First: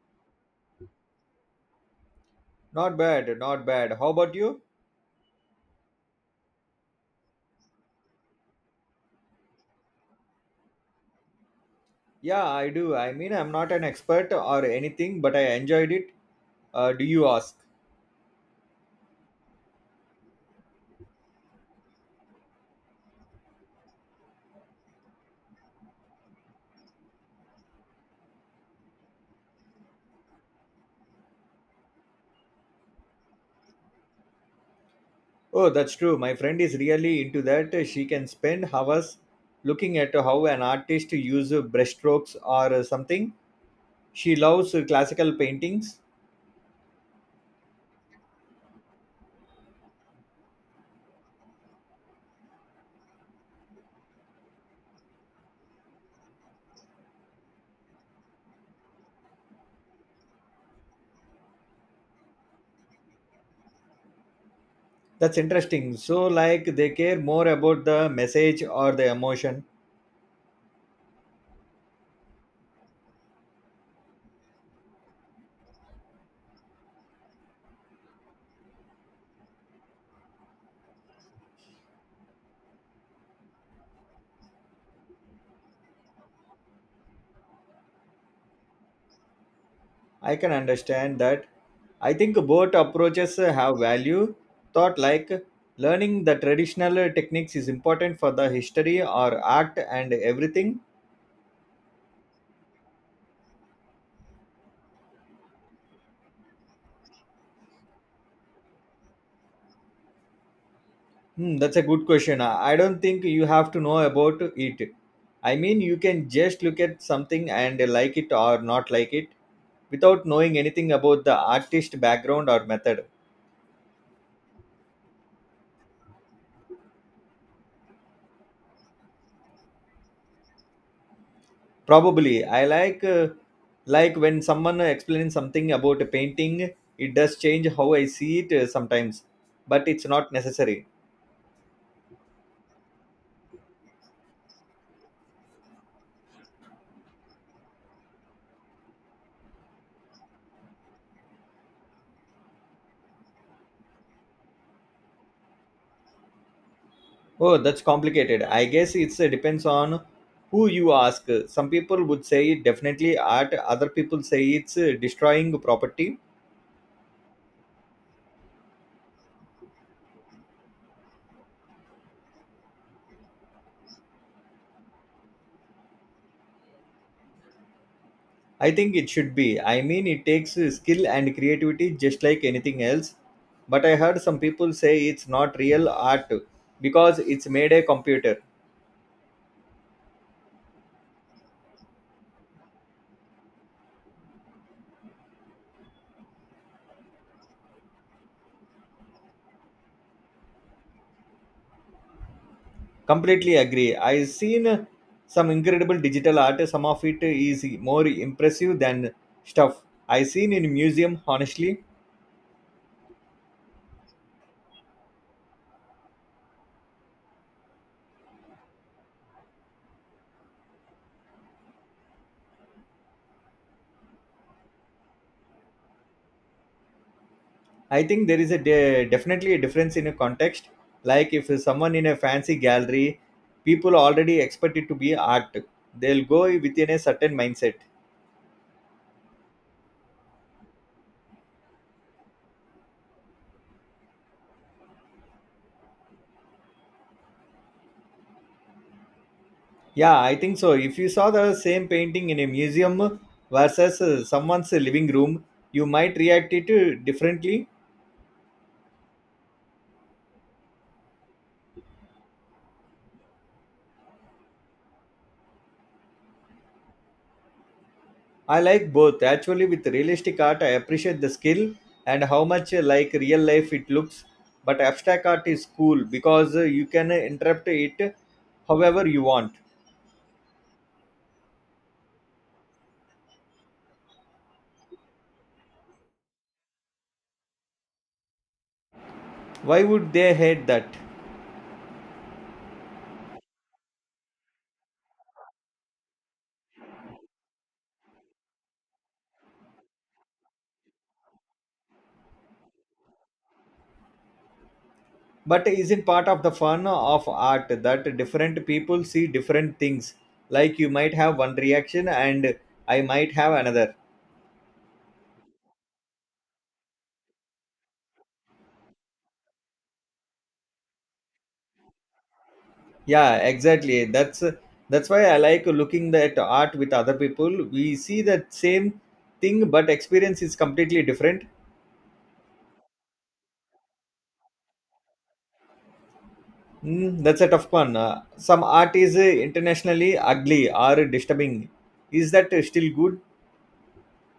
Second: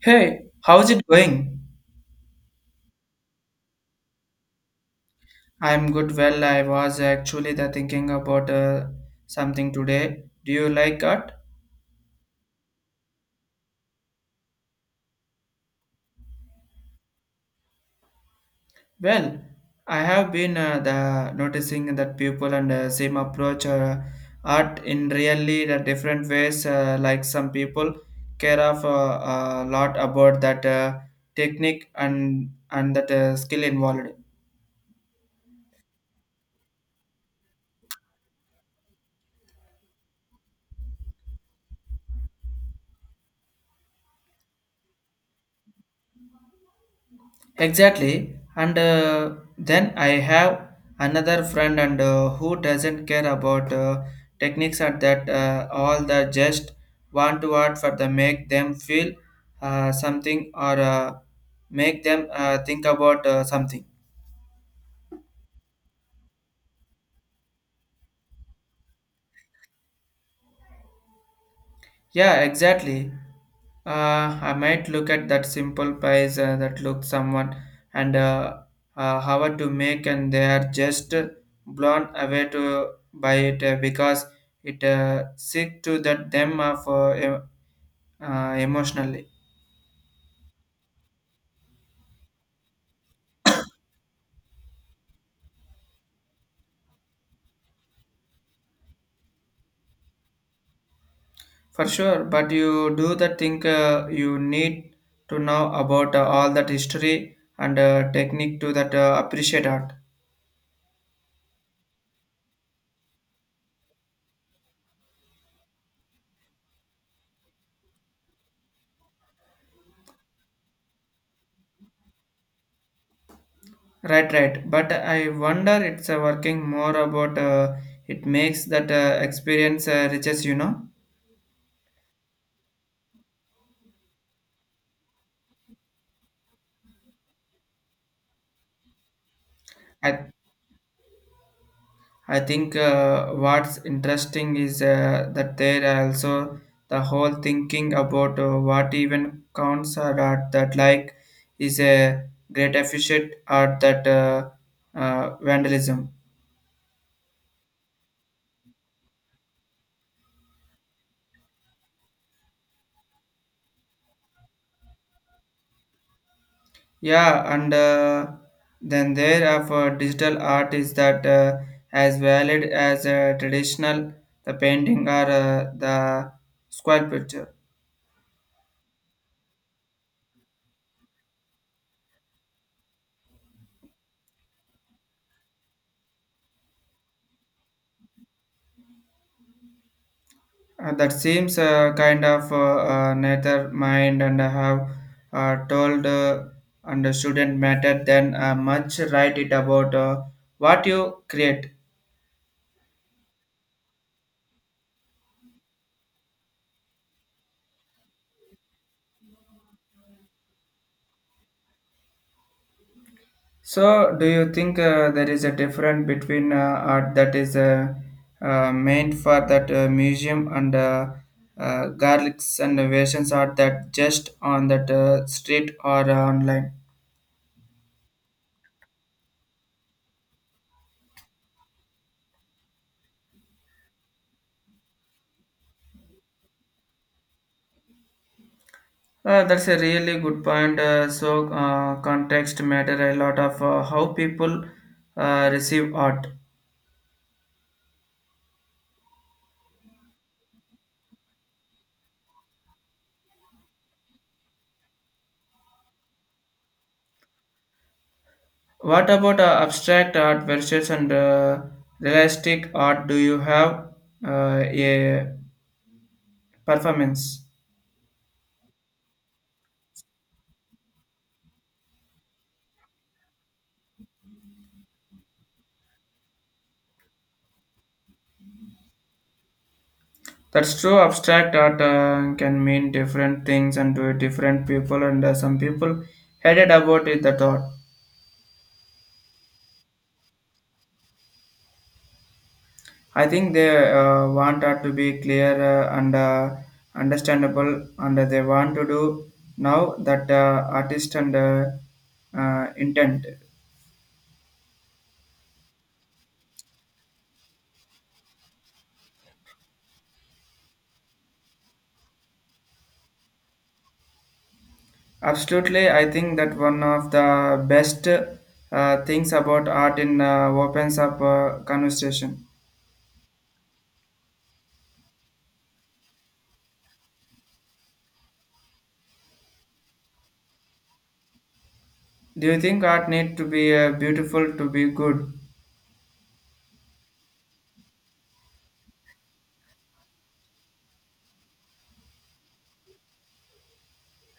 Hey, how's it going? Not bad, not bad. How about you? I'm good. Well, I was actually the thinking about something today. Do you like art? Yeah, I do. I mean, I'm not an expert or anything, but I enjoyed it. Do you ask? Well, I have been the noticing that people and same approach art in really the different ways. Like some people care of a lot about that technique and that skill involved. Oh, that's true. My friend is really into that. She can spend hours looking at how an artist uses brushstrokes or something. She loves classical paintings. Exactly. And then I have another friend and who doesn't care about techniques and that all the just want to art for the make them feel something or make them think about something. That's interesting. So, like, they care more about the message or the emotion. Yeah, exactly. I might look at that simple pies that look someone and how to make, and they are just blown away to by it because it sick to that them of emotionally I can understand that. I think both approaches have value. Thought like learning the traditional techniques is important for the history or art and everything. for sure. But you do the think you need to know about all that history and technique to that appreciate art. Hmm, that's a good question. I don't think you have to know about it. I mean, you can just look at something and like it or not like it without knowing anything about the artist background or method. Right, right. But I wonder it's working more about it makes that experience riches, you know. Probably, I like when someone explains something about a painting, it does change how I see it sometimes, but it's I, not necessary. I think what's interesting is that there are also the whole thinking about what even counts or not that like is a great efficient or that vandalism. Oh, that's complicated. I guess it's depends on who you ask. Some people would say it definitely art, other people say it's destroying property. Yeah, and then there of digital art is that as valid as traditional the painting or the sculpture. I think it should be. I mean, it takes skill and creativity just like anything else. But I heard some people say it's not real art because it's made a computer. That seems kind of neither mind and have told and shouldn't matter then much write it about what you create. Completely agree. I've seen some incredible digital art. Some of it is more impressive than stuff I've seen in museum. Honestly, So, do you think there is a difference between art that is meant for that museum and garlics and variations art that just on that street or online? I think there is a definitely a difference in a context. Like if someone in a fancy gallery, people already expect it to be art. They'll go within a certain mindset. That's a really good point. So, context matter a lot of how people receive art. Yeah, I think so. If you saw the same painting in a museum versus someone's living room, you might react it differently. What about abstract art versus and realistic art? Do you have a performance? I like both. Actually, with realistic art, I appreciate the skill and how much like real life it looks. But abstract art is cool because you can interpret it however you want. That's true. Abstract art can mean different things and to different people, and some people headed about it. The thought. Why would they hate that? I think they want art to be clear and understandable, and they want to do now that artist and intent. But isn't part of the fun of art that different people see different things? Like you might have one reaction and I might have another. Absolutely, I think that one of the best things about art in opens up conversation. Yeah, exactly, that's why I like looking at art with other people. We see that same thing but experience is completely different. Do you think art need to be beautiful to be good? Mm, that's a tough one. Some art is internationally ugly or disturbing. Is that still good?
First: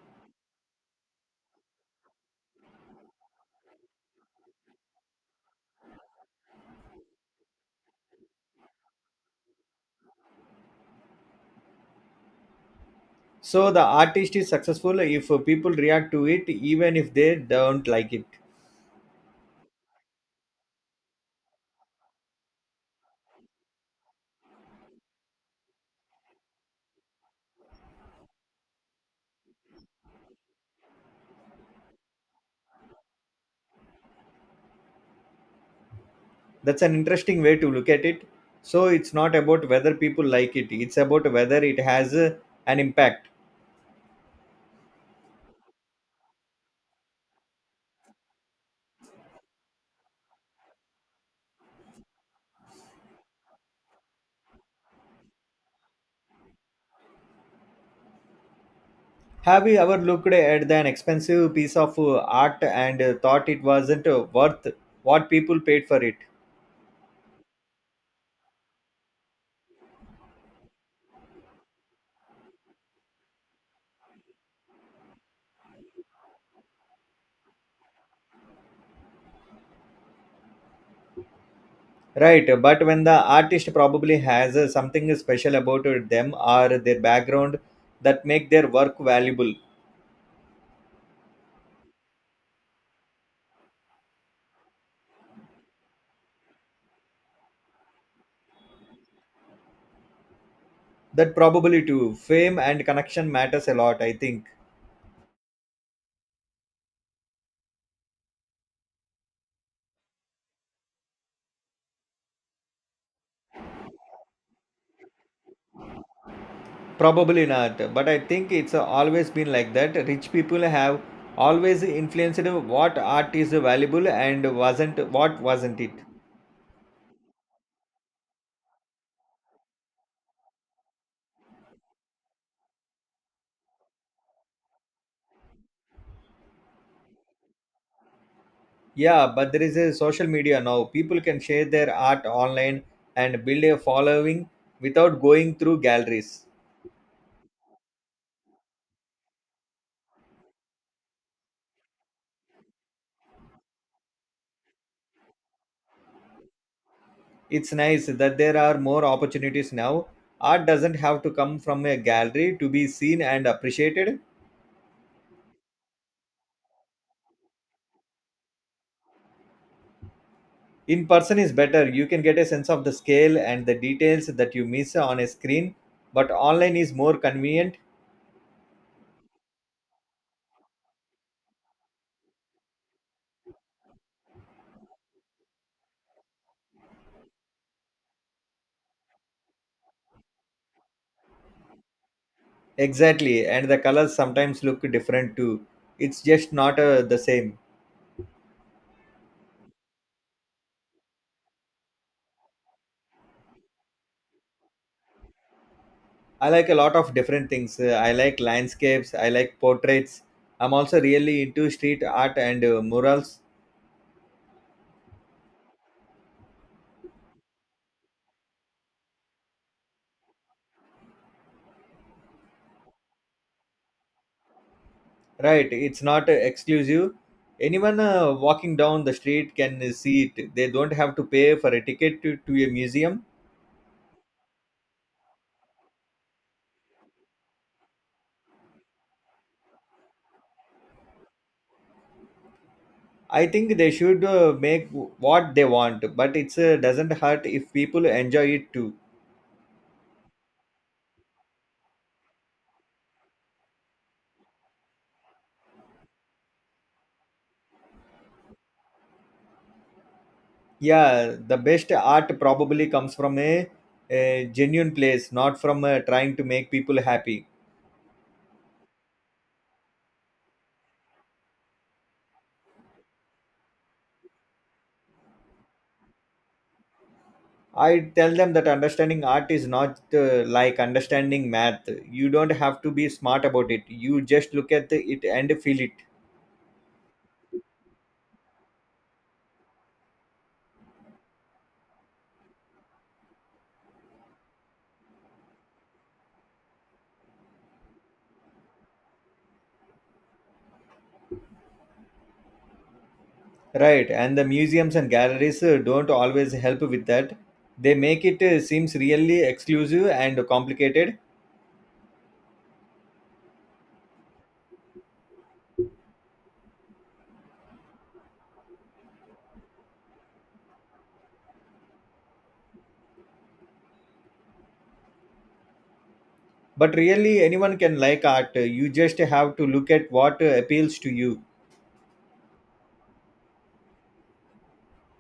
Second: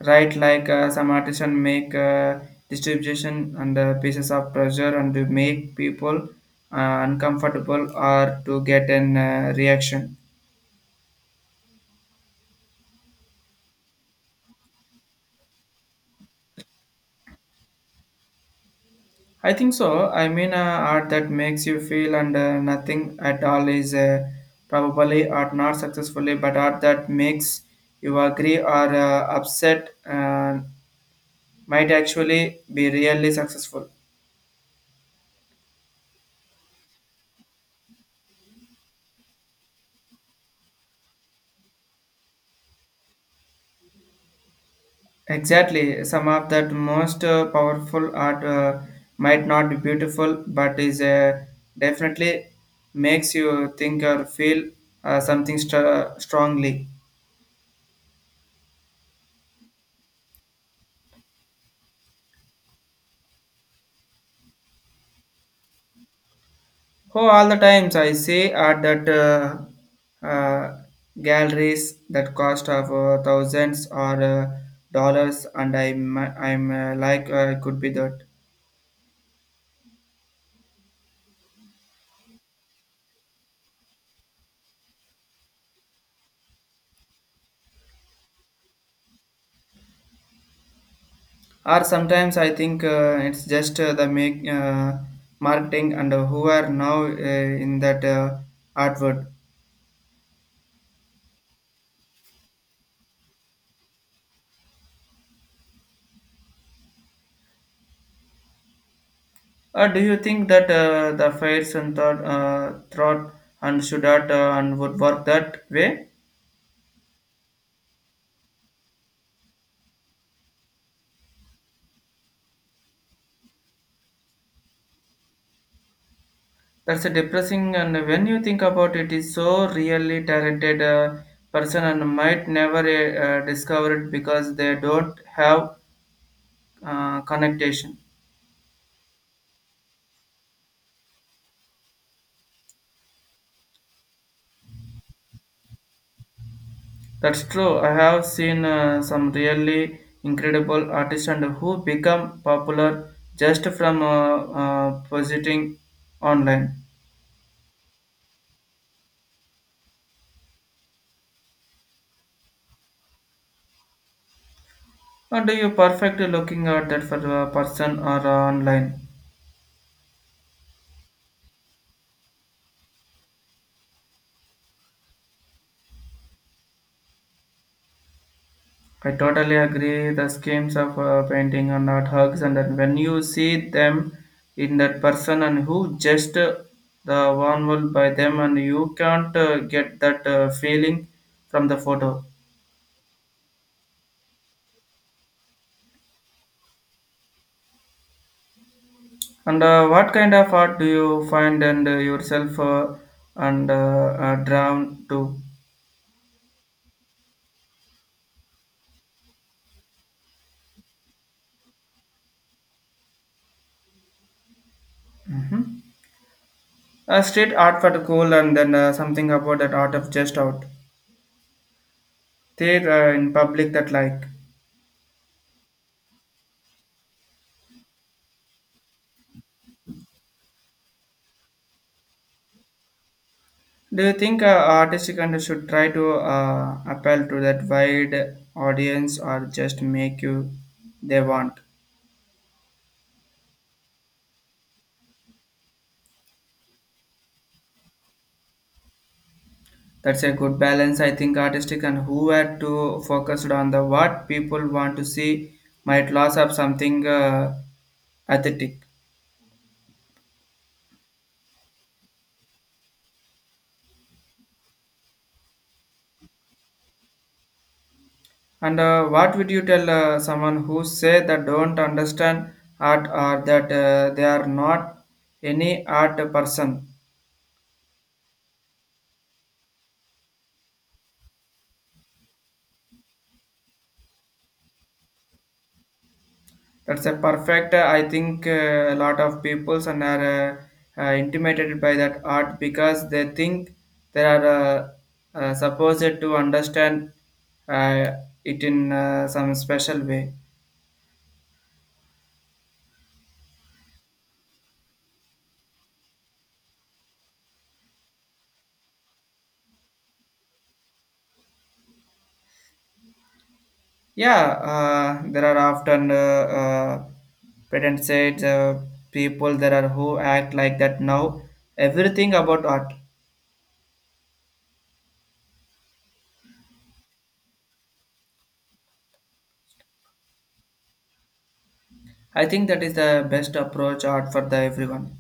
Right, like some artisan make distribution and pieces of pressure and to make people uncomfortable or to get an reaction. So the artist is successful if people react to it even if they don't like it. I think so. I mean, art that makes you feel and nothing at all is probably art not successfully, but art that makes you agree or upset might actually be really successful. That's an interesting way to look at it. So it's not about whether people like it, it's about whether it has an impact. Exactly, some of that most powerful art might not be beautiful, but is definitely makes you think or feel something str- strongly. Have you ever looked at an expensive piece of art and thought it wasn't worth what people paid for it? Oh, all the times I see art that galleries that cost of thousands or dollars, and I'm like could be that. Right, but when the artist probably has something special about them or their background that make their work valuable, Or sometimes I think it's just the make marketing and who are now in that artwork. that probably too. Fame and connection matters a lot, I think. Do you think that the fairs and thought and should not and would work that way. Probably not, but I think it's always been like that. Rich people have always influenced what art is valuable and wasn't what wasn't it. That's a depressing and when you think about it is so really talented person and might never discover it because they don't have connectation. Yeah, but there is a social media now. People can share their art online and build a following without going through galleries. That's true. I have seen some really incredible artists and who become popular just from positing online. It's nice that there are more opportunities now. Art doesn't have to come from a gallery to be seen and appreciated. Or do you perfect looking at that for a person or online? In person is better. You can get a sense of the scale and the details that you miss on a screen, but online is more convenient. I totally agree. The schemes of painting are not hugs, and then when you see them in that person and who just the one will by them, and you can't get that feeling from the photo. Exactly, and the colors sometimes look different too. It's just not the same. And what kind of art do you find and yourself and drawn to? I like a lot of different things. I like landscapes, I like portraits. I'm also really into street art and murals. Street art for the cool and then something about that art of just out there in public that like. Right, it's not exclusive. Anyone walking down the street can see it. They don't have to pay for a ticket to a museum. Do you think artists kind of should try to appeal to that wide audience or just make you they want? I think they should make what they want, but it doesn't hurt if people enjoy it too. That's a good balance. I think artistic and who are too focused on the what people want to see might lose up something aesthetic. Yeah, the best art probably comes from a genuine place, not from trying to make people happy. And what would you tell someone who say that don't understand art or that they are not any art person? I tell them that understanding art is not like understanding math. You don't have to be smart about it. You just look at it and feel it. That's a perfect. I think a lot of peoples and are intimidated by that art because they think they are supposed to understand uh, it in some special way. Right. And the museums and galleries don't always help with that. They make it seems really exclusive and complicated. Yeah, there are often patent said people there are who act like that now. Everything about art. But really, anyone can like art. You just have to look at what appeals to you. I think that is the best approach art for the everyone.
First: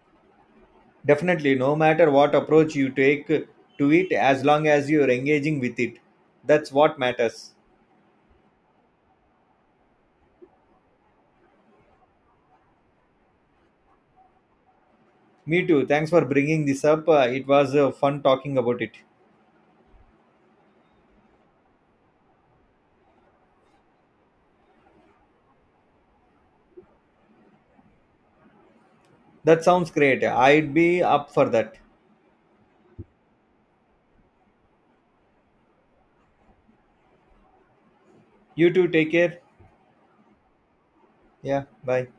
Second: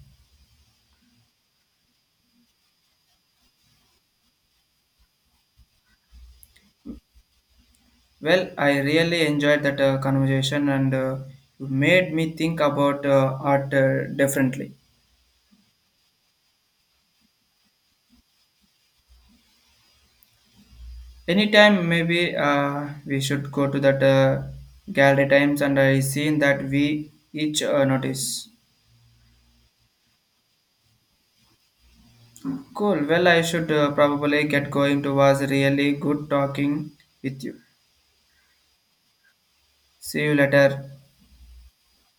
Definitely, no matter what approach you take to it, as long as you're engaging with it, that's what matters. Well, I really enjoyed that conversation and you made me think about art differently. Me too. Thanks for bringing this up. It was fun talking about it. Anytime maybe we should go to that gallery times and I seen that we each notice. That sounds great. I'd be up for that. Cool. Well, I should probably get going. It was really good talking with you. You too. Take care. See you later. Yeah. Bye.